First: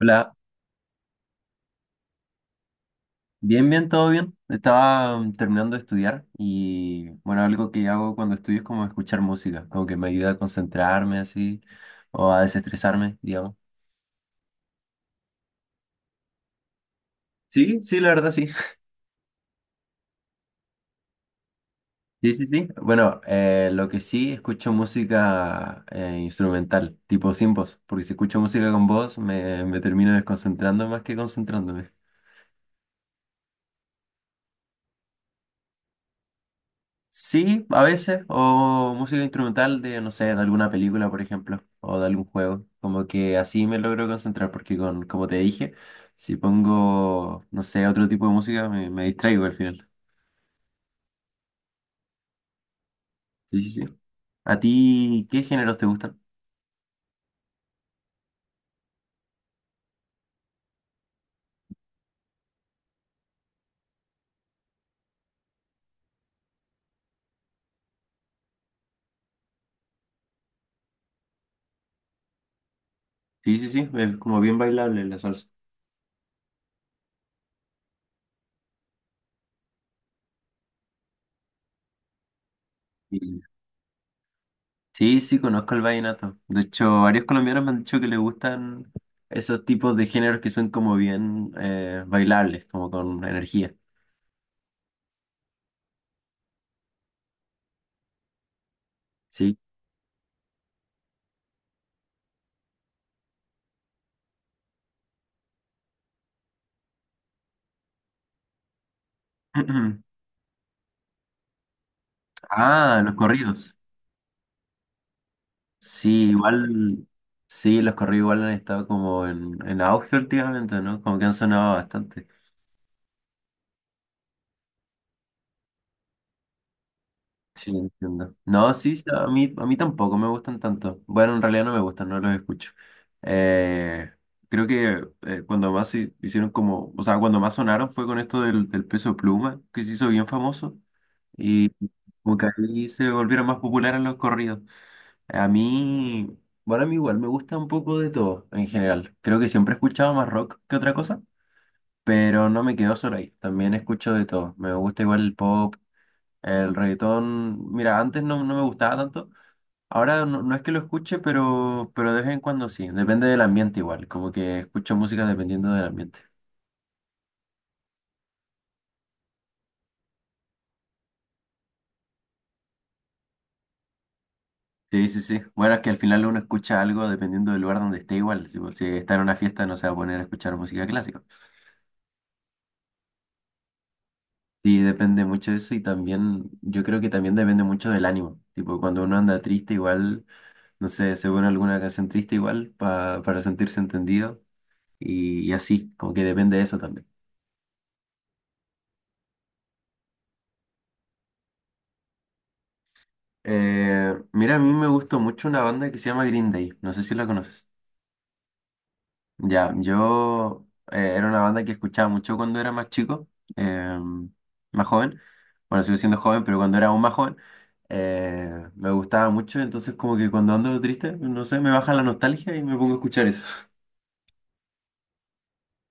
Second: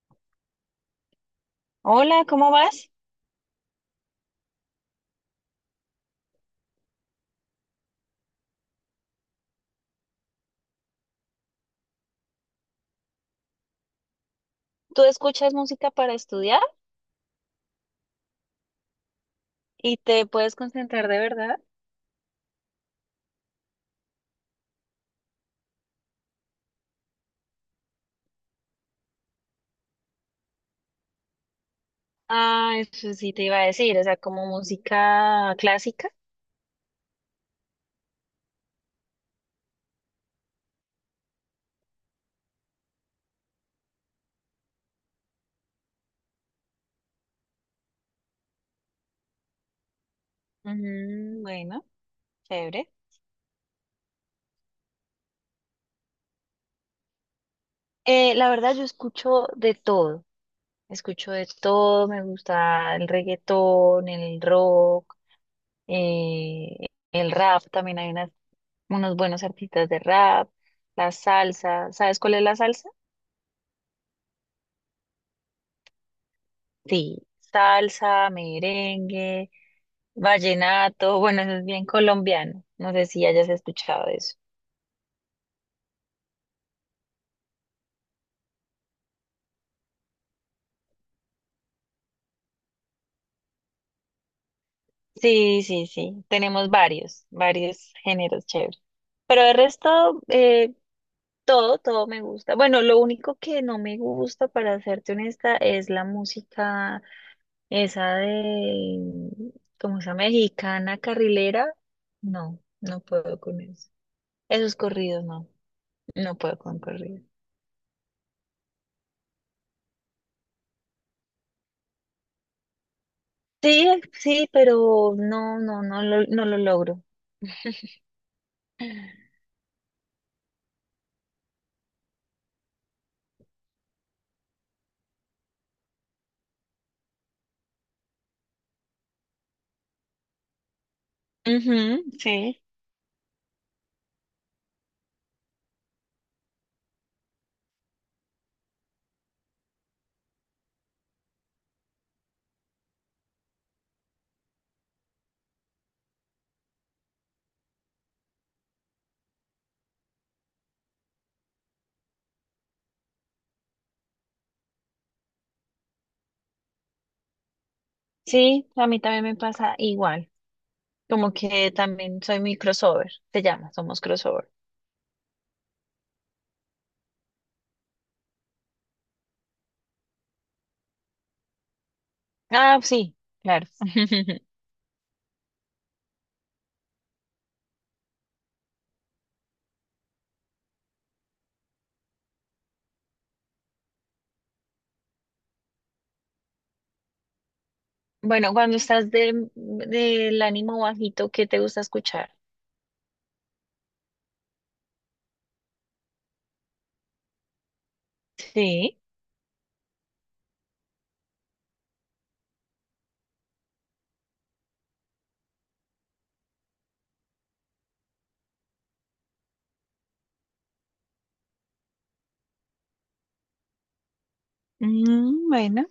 Hola, Hola, ¿cómo vas? bien, bien, todo bien. Estaba terminando de estudiar y bueno, algo que hago cuando estudio es como escuchar música, como que me ayuda a concentrarme así o a desestresarme, digamos. ¿Tú escuchas música para estudiar Sí, sí, la verdad sí. y te puedes concentrar de verdad? Sí, sí, sí. Bueno, lo que sí escucho música instrumental, tipo sin voz, porque si escucho música con voz me termino desconcentrando más que concentrándome. Ah, eso sí te iba a decir, o sea, como música clásica. Sí, a veces, o música instrumental de, no sé, de alguna película, por ejemplo, o de algún juego. Como que así me logro concentrar, porque con, como te dije, si pongo, no sé, otro tipo de música, me distraigo al final. Ujú, bueno, chévere. Sí, sí, sí. ¿A ti qué géneros te gustan? La verdad, yo escucho de todo. Escucho de todo, me gusta el reggaetón, el rock, eh, el rap, también hay unos buenos artistas de rap, la salsa. ¿Sabes cuál es la salsa? Sí, sí, sí, es como bien bailable la salsa. Sí, salsa, merengue. Vallenato, bueno, eso es bien colombiano. No sé si Y- hayas escuchado eso. Sí, sí, conozco el vallenato. De hecho, varios colombianos me han dicho que les gustan esos tipos de géneros que son como bien bailables, como con energía. Sí, sí, sí. Tenemos varios géneros chéveres. Pero el Sí. resto, todo me gusta. Bueno, lo único que no me gusta, para serte honesta, es la música esa de, como esa mexicana carrilera. No, Ah, no los puedo con corridos. eso. Esos corridos, no, Sí, no puedo con igual, corridos. sí, los corridos igual han estado como en auge últimamente, ¿no? Como que han sonado bastante. Sí, sí, pero no, no lo logro. Sí, entiendo. No, sí, sí, a mí tampoco me gustan tanto. Bueno, en realidad no me gustan, no los escucho. Eh, creo que cuando más hicieron como, o sea, cuando más sonaron fue con esto del peso pluma, que se hizo bien famoso, y Ujú, como sí, que ahí se volvieron más populares los corridos. A mí, bueno, a mí igual me gusta un poco de todo en general. Creo que siempre he escuchado más rock que otra cosa, pero no me quedo solo ahí. También escucho de todo. Me gusta igual el pop, el reggaetón. Mira, antes no, no me gustaba tanto. Ahora no, no es que lo escuche, pero de vez en cuando sí. Depende del ambiente igual. Como que escucho música dependiendo del ambiente. sí, a mí también me pasa igual, como que también soy mi crossover, te llama, somos crossover. Sí, sí, sí. Bueno, es que al final uno escucha algo dependiendo del lugar donde esté igual. Si, si está en una fiesta no se va a poner a escuchar música clásica. Ah, sí, claro. Sí, depende mucho de eso y también yo creo que también depende mucho del ánimo. Tipo, cuando uno anda triste igual, no sé, se pone alguna canción triste igual para sentirse entendido y así, como que depende de eso también. Bueno, cuando estás de, del ánimo bajito, ¿qué te gusta escuchar? Mira, a mí me gustó mucho una banda que se llama Green Day, no sé si la conoces. Sí. Ya, yo era una banda que escuchaba mucho cuando era más chico, eh, más joven. Bueno, sigo siendo joven, pero cuando era aún más joven, me gustaba mucho. Entonces, como que cuando ando triste, no sé, me baja la nostalgia y me pongo a escuchar eso. Mm, bueno.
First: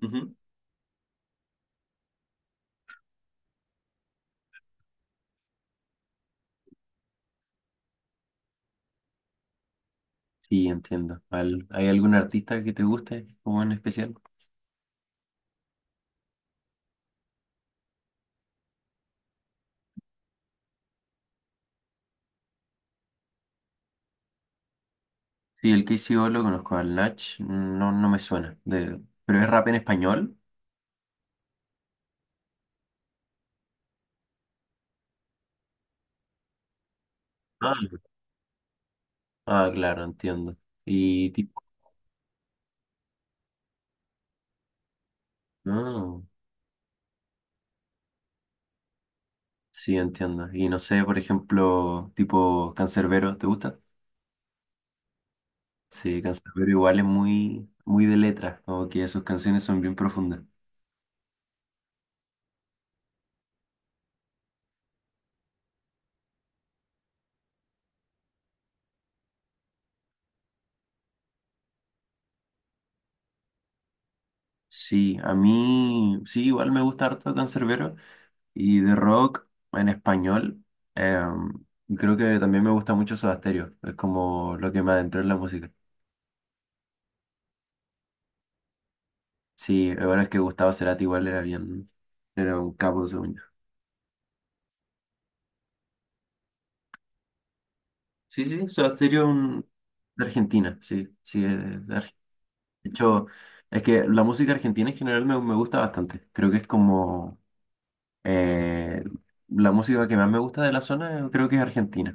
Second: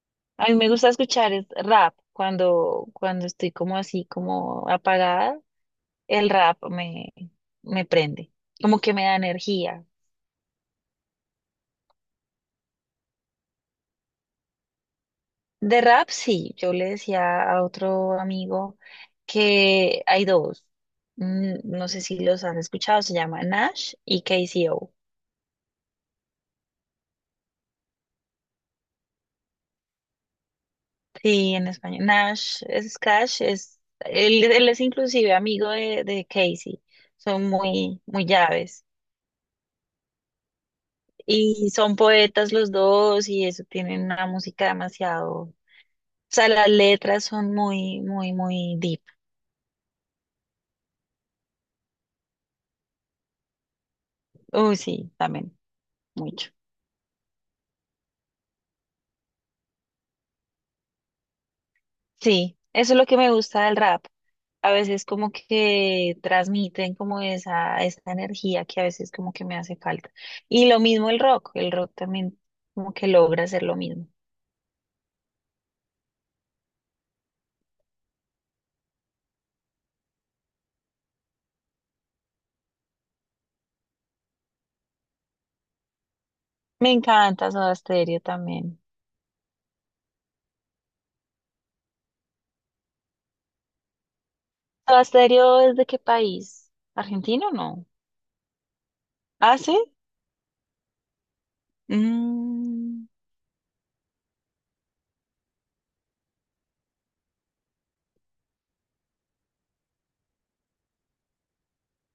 Ujú. A mí me gusta escuchar es rap cuando estoy como así, como apagada, el rap me prende, como que me da energía. Sí, entiendo. ¿Hay algún artista que te guste, como en especial? De rap, sí. Yo le decía a otro amigo que hay dos. Mm, no sé si los han escuchado, se llama Nash y KCO. Sí, el KCO lo conozco, al Nach, no, no me suena. De, ¿pero es rap en español? Sí, en español. Nash es Cash, es, él es inclusive amigo de Casey. Son Ah, muy, muy llaves. Ah, claro, entiendo. Y tipo, Y son poetas los dos y eso tienen una música demasiado. O no. sea, las letras son muy, muy, muy deep. Sí, entiendo. Y no sé, por ejemplo, tipo Cancerbero, ¿te gusta? Uy, sí, también, Sí, mucho. Cancerbero igual es muy, muy de letras, como que sus canciones son bien profundas. Sí, eso es lo que me gusta del rap. A veces como que transmiten como esa energía que a veces como que me hace falta. Y lo mismo el rock también como que logra hacer lo mismo. Sí, a mí, sí, igual me gusta harto Cancerbero y de rock en español. eh, y creo que también me gusta mucho Soda Stereo, es como lo que me adentré en la música. Me encanta Soda Stereo también. Sí, la verdad es que Gustavo Cerati igual era bien, era un capo, según yo. ¿Soda Stereo es de qué país? ¿Argentino o no? Sí, sí, Soda Stereo es ¿Ah, un- sí? de Argentina, sí, sí, es de Argentina. De Mm, hecho, es que la música argentina en general me gusta bastante. Creo que es como eh, la música que más me gusta de la zona, creo que es argentina.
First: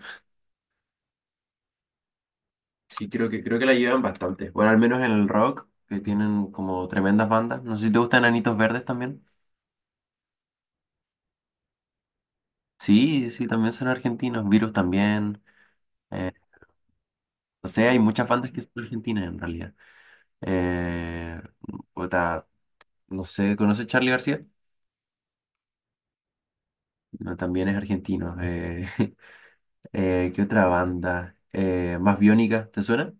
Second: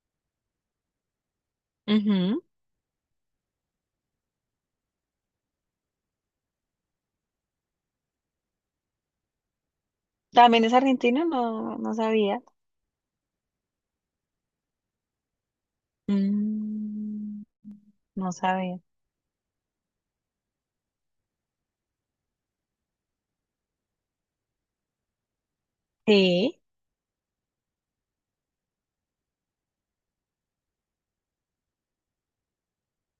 ujú. Sí, creo que la llevan bastante. Bueno, al menos en el rock, que tienen como tremendas bandas. No sé si te gustan Anitos Verdes también. ¿También es argentino? No, no sabía. Sí, sí, también son argentinos. Virus también. Eh, Mm, no sé, hay muchas no bandas que son sabía. argentinas en realidad. Eh, puta, no sé, ¿conoces Charly García? Sí, No, también es argentino. ¿Qué otra banda? ¿Más biónica? ¿Te suena?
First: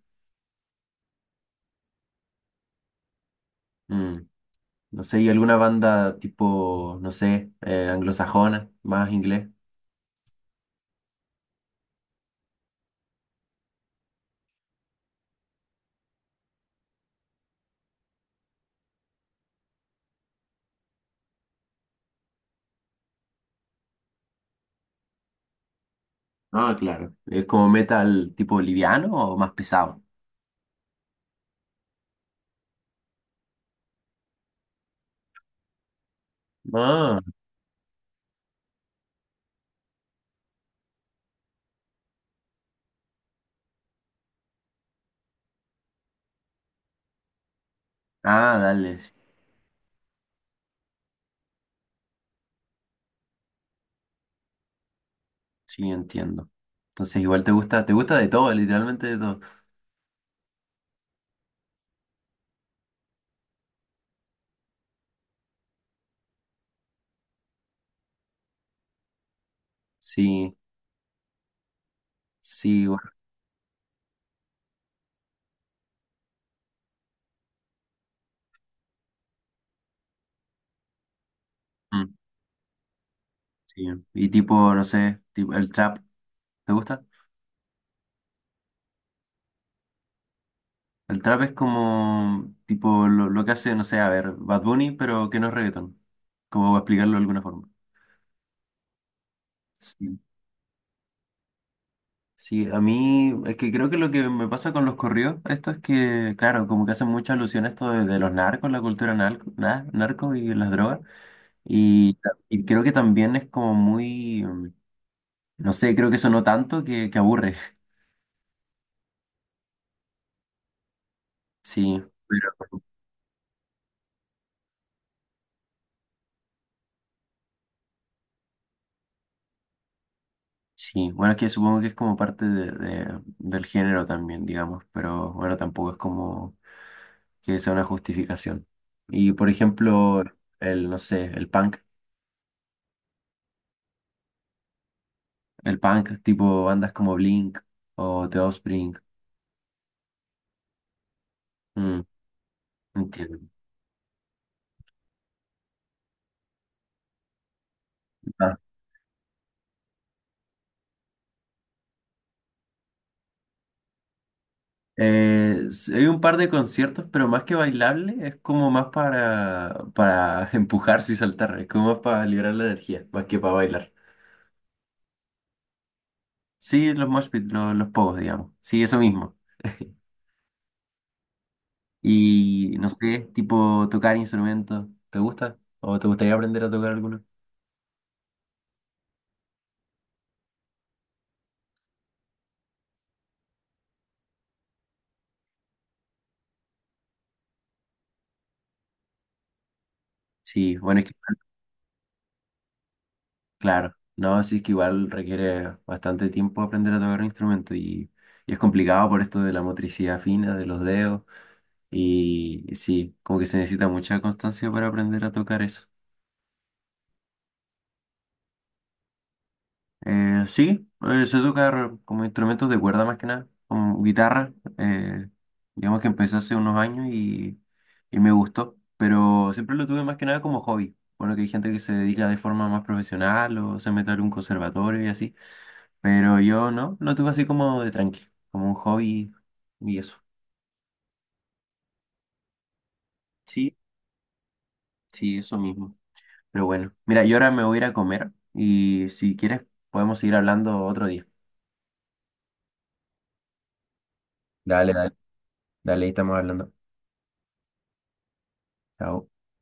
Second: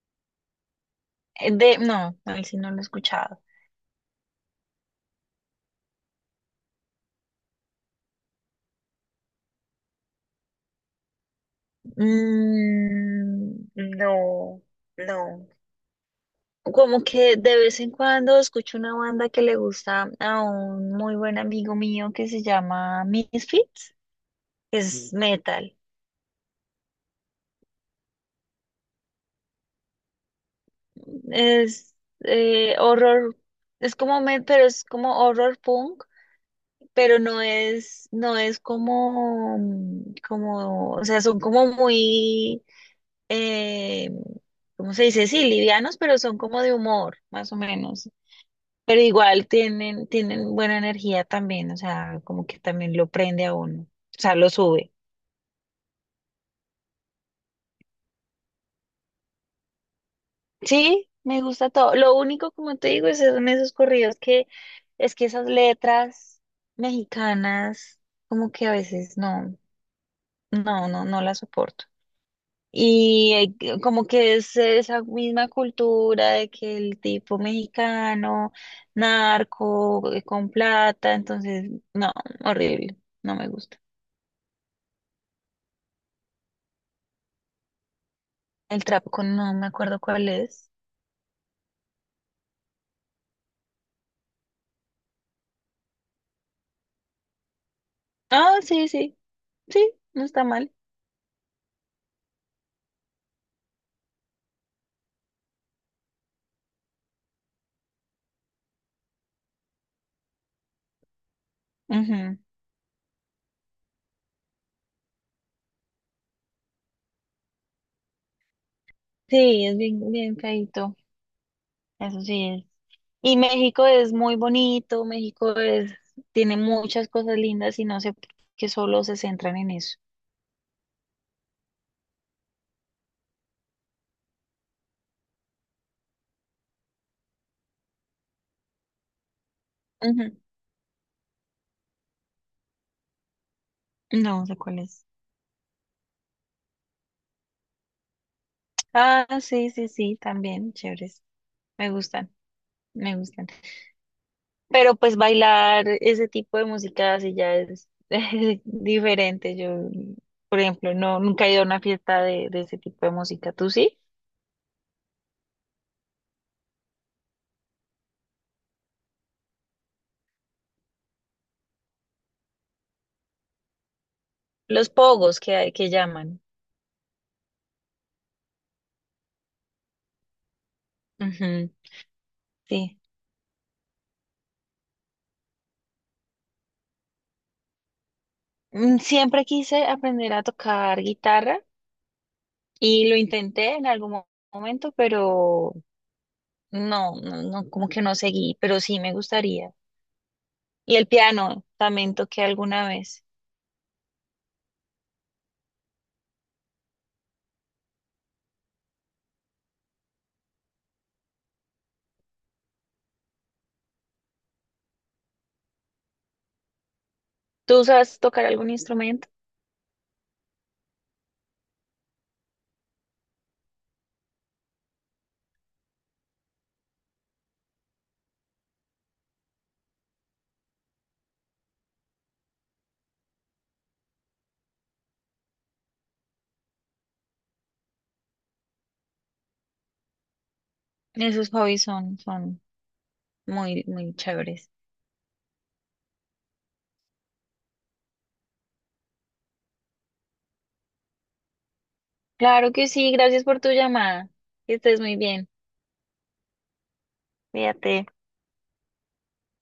no, él sí no lo he escuchado. Mm, no sé, ¿y alguna banda tipo, no sé, anglosajona, más inglés? Mm, no, no. Como que de vez en cuando escucho una banda que le gusta a un muy buen amigo mío que se llama Misfits, es metal. Ah, claro. ¿Es como metal tipo liviano o más pesado? Es horror, es como pero es como horror punk, pero Ah, no es, no es como, mm, como, o sea, son como muy eh, ¿cómo se dice? Sí, livianos, pero son como de humor, más o menos. ah, dale, Pero sí, igual tienen, tienen buena energía también, o sea, como que también lo prende a uno, o sea, lo sube. sí, entiendo. Entonces igual te gusta de todo, literalmente de todo. Sí, me gusta todo. Lo único, como te digo, es son esos corridos que es que esas letras mexicanas, como que a veces Sí, no, no las soporto. sí, bueno, Y como que es esa misma cultura de que el tipo mexicano, narco, con plata, entonces, mm, no, horrible, no me gusta. sí. Y tipo, no sé, tipo, el trap, ¿te gusta? El trapo, no me acuerdo cuál es. El trap es como tipo lo que hace, no sé, a ver, Bad Bunny, pero que no es reggaetón. Como para explicarlo de alguna forma. Ah, sí, sí, sí, Sí. no está mal. Sí, a mí es que creo que lo que me pasa con los corridos, esto es que, claro, como que hacen mucha alusión a esto de los narcos, la cultura narco, narco y las drogas. Y, Ujú. y creo que también es como muy, no sé, creo que sonó tanto que aburre. Sí, es bien, bien feíto, Sí, eso sí pero es. Y México es muy bonito, México es, tiene muchas cosas lindas y no sé por qué solo se centran en eso. sí, bueno, es que supongo que es como parte de, del género también, digamos, pero bueno, tampoco es como que sea una justificación. Y por ejemplo, Ujú. el, no sé, No sé cuál es. el punk tipo bandas como Blink o The Offspring. Ah, sí, sí, sí, también, chéveres. Me Mm, gustan, me gustan. entiendo. Pero pues bailar ese tipo de música así ya es Ah. es diferente. Yo, por ejemplo, no, nunca he ido a una fiesta de ese tipo de música. ¿Tú sí? Hay un par de conciertos, pero más que bailable, es como más para empujarse y saltar, es como más para liberar la energía, más que para bailar. Los pogos que hay, que llaman. Sí, los mosh pit, los, pogos, digamos. Sí, eso mismo. Ujú, Y no sí. sé, tipo tocar instrumentos, ¿te gusta? ¿O te gustaría aprender a tocar alguno? Mm, siempre quise aprender a tocar guitarra y lo intenté en algún momento, pero no, como que no seguí, pero sí me gustaría. Sí, Y bueno, es el que piano también toqué alguna vez. Claro, no, sí es que igual requiere bastante tiempo aprender a tocar un instrumento y es complicado por esto de la motricidad fina, de los dedos y sí, como que se necesita mucha constancia para aprender a tocar eso. ¿Tú sabes tocar algún instrumento? Sí, sé tocar como instrumentos de cuerda más que nada, como guitarra, digamos que empecé hace unos años y me gustó, pero siempre lo tuve más que nada como hobby. Bueno, que hay gente que se dedica de forma más profesional o se mete a un conservatorio y así. Pero yo no, lo tuve así como de tranqui, como un hobby y eso. Esos hobbies son, son Sí, muy, muy chéveres. sí, eso mismo. Pero bueno, mira, yo ahora me voy a ir a comer y si quieres podemos seguir hablando otro día. Claro que sí, gracias por tu llamada. Que Dale, estés dale, muy bien. dale, ahí estamos hablando. Cuídate. Chao.